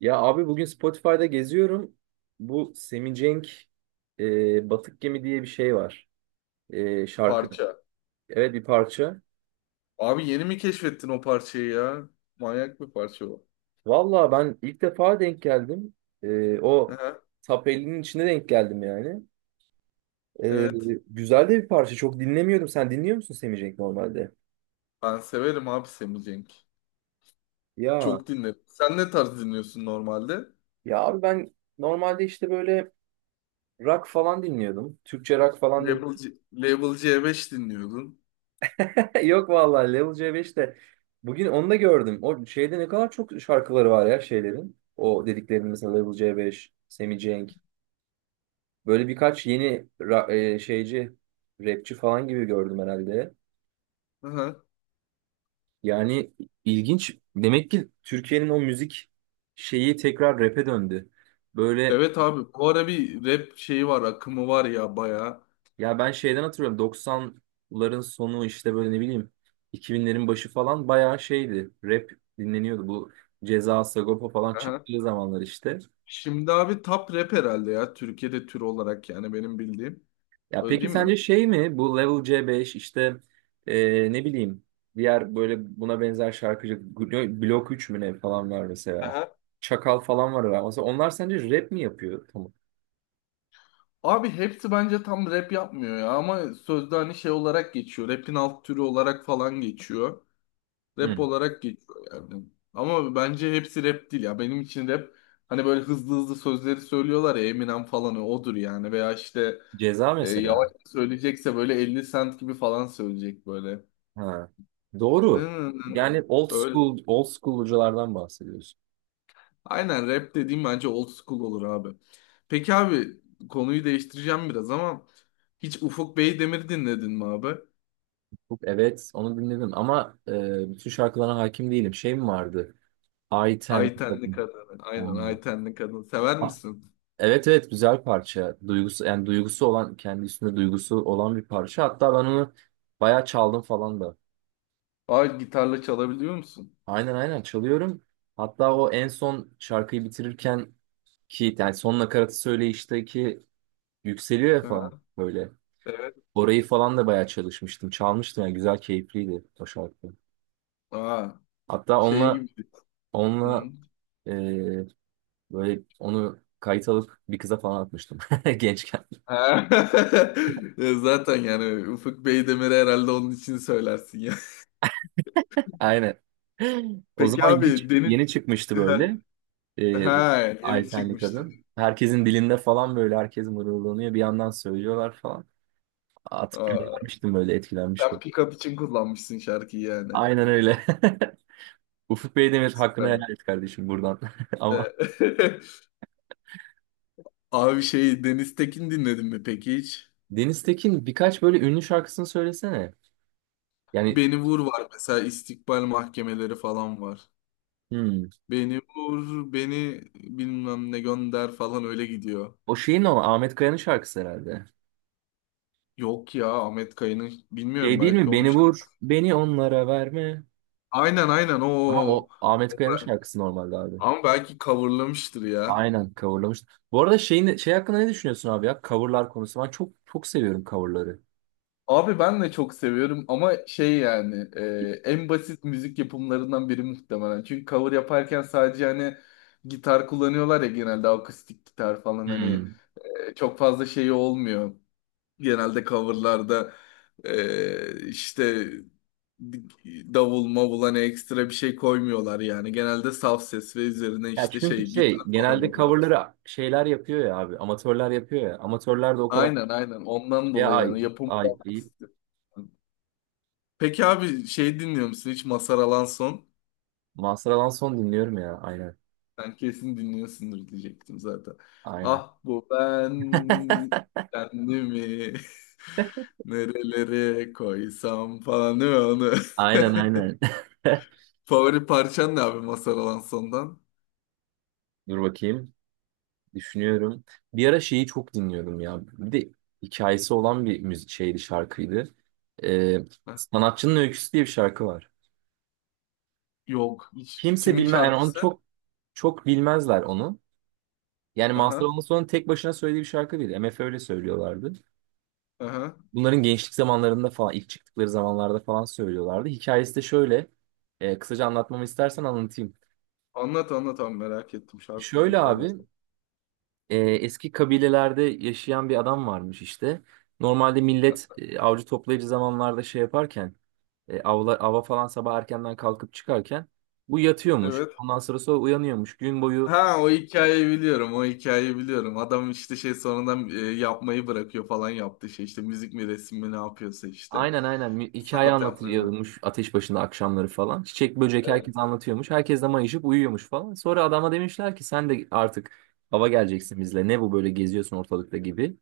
Ya abi bugün Spotify'da geziyorum. Bu Semi Cenk Batık Gemi diye bir şey var. Şarkı. Parça. Evet, bir parça. Abi yeni mi keşfettin o parçayı ya? Manyak bir parça o. Valla ben ilk defa denk geldim. O Aha, Top 50'nin içine denk geldim yani. E, evet. güzel de bir parça. Çok dinlemiyordum. Sen dinliyor musun Semi Cenk normalde? Ben severim abi Sammy Cenk. Ya. Çok dinlerim. Sen ne tarz dinliyorsun normalde? Ya abi ben normalde işte böyle rock falan dinliyordum. Türkçe rock falan dinliyordum. Label C5 dinliyordun. Yok vallahi Level C5 bugün onu da gördüm. O şeyde ne kadar çok şarkıları var ya şeylerin. O dediklerinin mesela Level C5, Sammy Cenk. Böyle birkaç yeni şeyci, rapçi falan gibi gördüm herhalde. Aha. Yani ilginç. Demek ki Türkiye'nin o müzik şeyi tekrar rap'e döndü. Böyle. Evet abi bu ara bir rap şeyi var akımı var ya bayağı. Ya ben şeyden hatırlıyorum, 90'ların sonu işte böyle ne bileyim 2000'lerin başı falan bayağı şeydi. Rap dinleniyordu, bu Ceza, Sagopa falan Aha. çıktığı zamanlar işte. Şimdi abi top rap herhalde ya Türkiye'de tür olarak yani benim bildiğim. Ya Öyle peki değil mi? sence şey mi, bu Level C5 işte ne bileyim diğer böyle buna benzer şarkıcı Blok 3 mü ne falan var mesela. Aha. Çakal falan var ya. Mesela onlar sence rap mi yapıyor? Tamam. Abi hepsi bence tam rap yapmıyor ya ama sözde hani şey olarak geçiyor. Rap'in alt türü olarak falan geçiyor. Rap Hı. olarak geçiyor yani. Ama bence hepsi rap değil ya. Benim için rap hani böyle hızlı hızlı sözleri söylüyorlar ya Eminem falan odur yani. Veya işte Ceza mesela. yavaş söyleyecekse böyle 50 Cent gibi falan söyleyecek böyle. Ha. Nı Doğru. nı nı nı. Yani old Öyle. school, old school'culardan bahsediyorsun. Aynen rap dediğim bence old school olur abi. Peki abi konuyu değiştireceğim biraz ama hiç Ufuk Beydemir'i dinledin mi abi? Hook, evet, onu dinledim ama bütün şarkılarına hakim değilim. Şey mi vardı? I Ten. Aytenli Kadın. Aynen Aynen. Aytenli Kadın. Sever Ah, misin? evet, evet, güzel parça. Duygusu, yani duygusu olan, kendi üstünde duygusu olan bir parça. Hatta ben onu bayağı çaldım falan da. Aa gitarla çalabiliyor musun? Aynen, aynen, çalıyorum. Hatta o en son şarkıyı bitirirken ki yani son nakaratı söyleyişteki yükseliyor ya Sever. falan böyle. Evet. Orayı falan da bayağı çalışmıştım. Çalmıştım yani, güzel keyifliydi o şarkı. Aa. Hatta Şey onunla gibi. Hı. onunla e, Böyle onu kayıt alıp bir kıza falan atmıştım gençken. Ha. Ya zaten yani Ufuk Beydemir'i herhalde onun için söylersin ya. Aynen. O Peki zaman yeni, abi Deniz yeni çıkmıştı böyle. E, ha yeni Aytenli çıkmıştı. kadın. Herkesin dilinde falan, böyle herkes mırıldanıyor. Bir yandan söylüyorlar falan. Atıp Aa, göndermiştim, böyle sen etkilenmiştim. pick-up için kullanmışsın şarkıyı yani. Aynen öyle. Ufuk Beydemir hakkını Evet. helal et kardeşim buradan. Ama Ee, Abi şey Deniz Tekin dinledin mi peki hiç? Deniz Tekin, birkaç böyle ünlü şarkısını söylesene. Yani Beni Vur var mesela istikbal mahkemeleri falan var. hmm, Beni vur, beni bilmem ne gönder falan öyle gidiyor. o şeyin, o Ahmet Kaya'nın şarkısı herhalde. Yok ya Ahmet Kaya'nın bilmiyorum Şey değil mi? belki onun Beni vur, şarkısı. beni onlara verme. Aynen aynen Tamam, o. o Ahmet Kaya'nın şarkısı normalde abi. Ama belki coverlamıştır ya. Aynen, coverlamış. Bu arada şey hakkında ne düşünüyorsun abi ya? Coverlar konusu. Ben çok çok seviyorum coverları. Abi ben de çok seviyorum ama şey yani en basit müzik yapımlarından biri muhtemelen. Çünkü cover yaparken sadece hani gitar kullanıyorlar ya genelde akustik gitar falan hani Hmm. Çok fazla şey olmuyor. Genelde coverlarda işte davul mavul hani ekstra bir şey koymuyorlar yani. Genelde saf ses ve üzerine Ya işte çünkü şey gitar şey, falan genelde oluyor. coverları şeyler yapıyor ya abi. Amatörler yapıyor ya. Amatörler de o kadar Aynen aynen ondan şeye dolayı ait, yani yapım ait değil. basit. Peki abi şey dinliyor musun hiç Mazhar Alanson? Mazhar Alanson dinliyorum ya. Aynen. Sen kesin dinliyorsundur diyecektim zaten. Aynen. Ah bu ben kendimi nerelere koysam falan değil mi onu? Aynen, aynen. Favori parçan ne abi Mazhar Alanson'dan? Dur bakayım. Düşünüyorum. Bir ara şeyi çok dinliyordum ya. Bir de hikayesi olan bir müzik şeydi, şarkıydı. Ee, Heh, Sanatçının Öyküsü diye bir şarkı var. yok hiç. Kimse Kimin bilmez. Yani onu şarkısı? çok çok bilmezler onu. Yani Mazhar Aha Alamazsoğlu'nun tek başına söylediği bir şarkı değil. MF öyle söylüyorlardı. aha. Bunların gençlik zamanlarında falan, ilk çıktıkları zamanlarda falan söylüyorlardı. Hikayesi de şöyle. Kısaca anlatmamı istersen anlatayım. Anlat anlat abi merak ettim şarkı Şöyle abi, hikayesi. Eski kabilelerde yaşayan bir adam varmış işte. Normalde millet avcı toplayıcı zamanlarda şey yaparken, ava falan sabah erkenden kalkıp çıkarken bu yatıyormuş. Evet. Ondan sonra uyanıyormuş. Gün boyu. Ha o hikayeyi biliyorum. O hikayeyi biliyorum. Adam işte şey sonradan yapmayı bırakıyor falan yaptı şey işte müzik mi resim mi ne yapıyorsa işte. Aynen, aynen, hikaye Sanat yapmayı bırakıyor. anlatılıyormuş ateş başında akşamları falan. Çiçek böcek Evet. herkes anlatıyormuş. Herkes de mayışıp uyuyormuş falan. Sonra adama demişler ki sen de artık ava geleceksin bizle. Ne bu böyle geziyorsun ortalıkta gibi.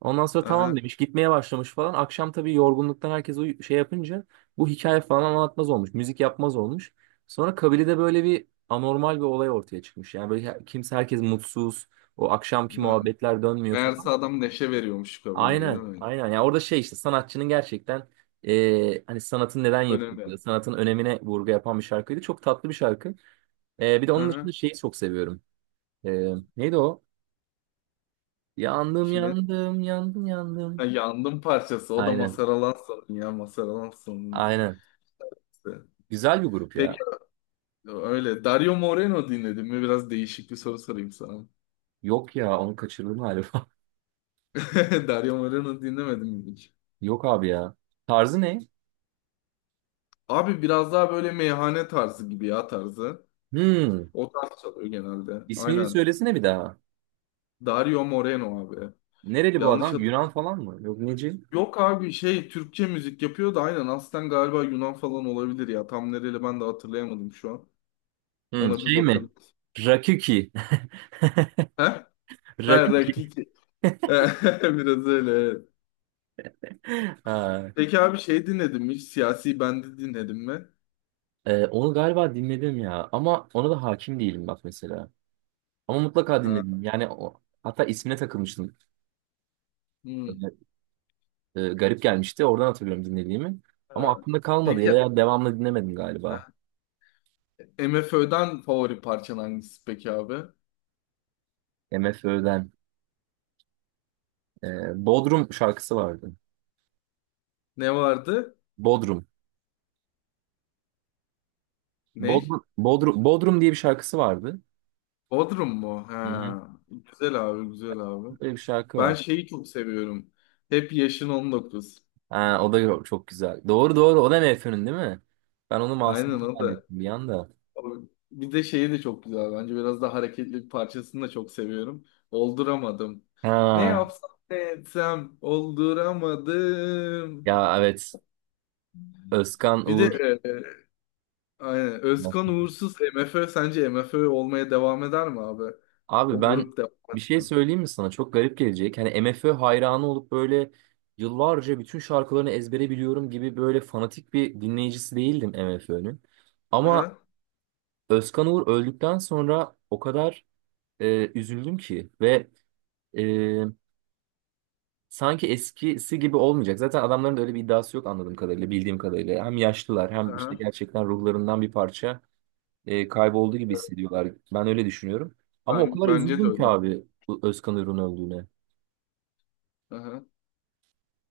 Ondan sonra tamam Aha. demiş, gitmeye başlamış falan. Akşam tabii yorgunluktan herkes şey yapınca bu hikaye falan anlatmaz olmuş. Müzik yapmaz olmuş. Sonra kabilede böyle bir anormal bir olay ortaya çıkmış. Yani böyle her- kimse herkes mutsuz. O akşamki Hı. muhabbetler dönmüyor Meğerse falan. adam neşe veriyormuş kabileye değil Aynen, mi? aynen. Ya orada şey, işte sanatçının gerçekten hani sanatın neden Önemli. yapıldığı, sanatın önemine vurgu yapan bir şarkıydı. Çok tatlı bir şarkı. Bir de onun Aha. dışında şeyi çok seviyorum. E, neydi o? Yandım, Kimin? yandım, yandım, Ha, yandım. yandım parçası. O da Aynen, Mazhar Alanso'nun ya Mazhar Alanso'nun. aynen. Güzel bir grup Peki ya. öyle. Dario Moreno dinledin mi? Biraz değişik bir soru sorayım sana. Yok ya, onu kaçırdım galiba. Dario Moreno dinlemedim mi? Yok abi ya. Tarzı ne? Abi biraz daha böyle meyhane tarzı gibi ya tarzı. Hmm. O tarz çalıyor genelde. İsmini bir Aynen. söylesene bir daha. Dario Moreno abi. Nereli bu Yanlış adam? hat Yunan falan mı? Yok, neci? Yok abi şey Türkçe müzik yapıyor da aynen aslen galiba Yunan falan olabilir ya. Tam nereli ben de hatırlayamadım şu an. Hmm, Ona bir şey mi? bakabiliriz. Rakuki. He? Ha, Rakuki. Rakiki. Biraz öyle, evet. Ha. Peki abi şey dinledim mi? Hiç Siyasi Bendi dinledim mi? Onu galiba dinledim ya, ama ona da hakim değilim bak mesela. Ama mutlaka Ha. dinledim. Yani o, hatta ismine takılmıştım. Hmm. Böyle, garip gelmişti. Oradan hatırlıyorum dinlediğimi. Ama Ha. aklımda kalmadı Peki veya devamlı dinlemedim galiba. MFÖ'den favori parçan hangisi peki abi? MFÖ'den. Bodrum şarkısı vardı. Ne vardı? Bodrum. Ney? Bodrum, Bodrum, Bodrum diye bir şarkısı vardı. Bodrum mu? Hı hı. Ha. Güzel abi, güzel abi. Böyle bir şarkı Ben var. şeyi çok seviyorum. Hep yaşın 19. Ha, o da çok güzel. Doğru, doğru. O da MFÖ'nün değil mi? Ben onu Masum'dan Aynen o da. zannettim bir anda. O- Bir de şeyi de çok güzel bence. Biraz daha hareketli bir parçasını da çok seviyorum. Olduramadım. Ne Ha, yapsam ne etsem olduramadım. ya evet. Özkan Bir de Uğur. e, aynen. Özkan Uğursuz MFÖ sence M F MFÖ olmaya devam eder mi abi? Abi O ben grup devam bir şey eder mi? söyleyeyim mi sana? Çok garip gelecek. Hani MFÖ hayranı olup böyle yıllarca bütün şarkılarını ezbere biliyorum gibi böyle fanatik bir dinleyicisi değildim MFÖ'nün. Ama Aha, Özkan Uğur öldükten sonra o kadar üzüldüm ki, ve e, sanki eskisi gibi olmayacak. Zaten adamların da öyle bir iddiası yok anladığım kadarıyla, bildiğim kadarıyla. Hem yaşlılar, hem işte aha. gerçekten ruhlarından bir parça kaybolduğu gibi hissediyorlar. Ben öyle düşünüyorum. Ama o kadar Bence de üzüldüm öyle, ki abi. abi, bu Özkan Uğur'un öldüğüne. Aha.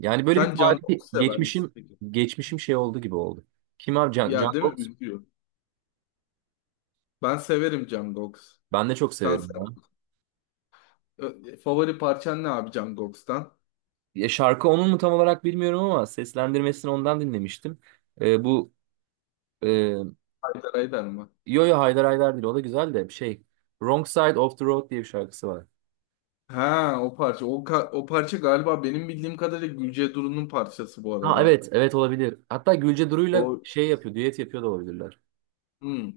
Yani böyle bir Sen Can tarihi Koks sever misin geçmişim, peki? Şey oldu gibi oldu. Kim abi, Can, Ya değil Jungkook? mi? Üzüyor. Ben severim Jungkook. Ben de çok Sen se- severim ya. Favori parçan ne abi Jungkook'tan? Ya şarkı onun mu tam olarak bilmiyorum ama seslendirmesini ondan dinlemiştim. Bu e, Haydar Haydar mı? yo yo, Haydar Haydar değil, o da güzel de şey, Wrong Side of the Road diye bir şarkısı var. Ha o parça. O parça galiba benim bildiğim kadarıyla Gülce Duru'nun parçası bu Ha arada. evet, evet, olabilir. Hatta Gülce Duru'yla O şey yapıyor, düet yapıyor da olabilirler. hmm.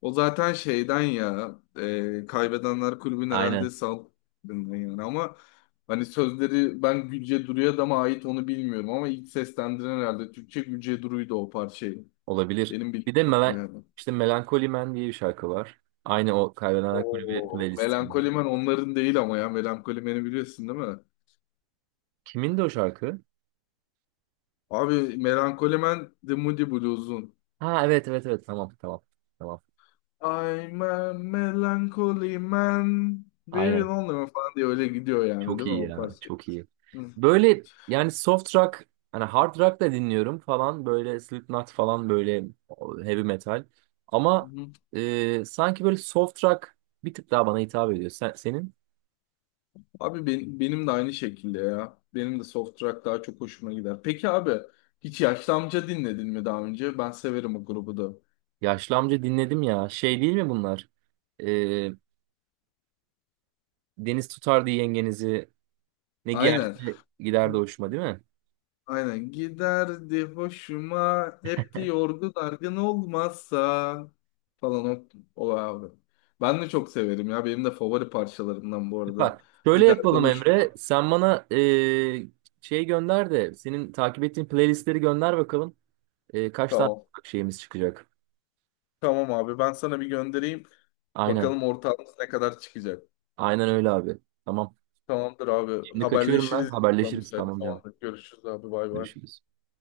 O zaten şeyden ya Kaybedenler Kulübü'nün herhalde Aynen, saldırından yani ama hani sözleri ben Gülce Duru'ya da mı ait onu bilmiyorum ama ilk seslendiren herhalde Türkçe Gülce Duru'ydu o parçayı. olabilir. Benim bildiğim Bir de kadarıyla, yani. işte Melancholy Man diye bir şarkı var. Aynı o Kaybedenler Kulübü Oo, playlistinde. Melankolimen onların değil ama ya. Melankolimen'i biliyorsun değil mi? Kimin de o şarkı? Abi Melankolimen The Moody Blues'un. Ha evet, evet, evet, tamam, tamam, tamam. I'm a melancholy man. Very Aynen. lonely man falan diye öyle gidiyor yani Çok değil mi iyi o ya. parça? Çok iyi. Hı. Böyle yani soft rock, hani hard rock da dinliyorum falan, böyle Slipknot falan böyle heavy metal. Ama Hı. Sanki böyle soft rock bir tık daha bana hitap ediyor. Sen, Abi benim de aynı şekilde ya. Benim de soft rock daha çok hoşuma gider. Peki abi hiç Yaşlı Amca dinledin mi daha önce? Ben severim o grubu da. Yaşlı Amca dinledim ya. Şey değil mi bunlar? E, Deniz tutardı yengenizi. Ne giyerse Aynen. giderdi hoşuma değil mi? Aynen giderdi hoşuma hep de yorgun argın olmazsa falan o abi. Ben de çok severim ya benim de favori parçalarımdan bu arada. Bak şöyle Giderdi yapalım Emre. hoşuma. Sen bana şey gönder de, senin takip ettiğin playlistleri gönder bakalım. Kaç tane Tamam. şeyimiz çıkacak. Tamam abi ben sana bir göndereyim. Aynen. Bakalım ortağımız ne kadar çıkacak. Aynen öyle abi. Tamam. Tamamdır abi Şimdi kaçıyorum ben. haberleşiriz. Tamam, Haberleşiriz. müsait. Tamam canım. Tamamdır görüşürüz abi bay bay. Görüşürüz.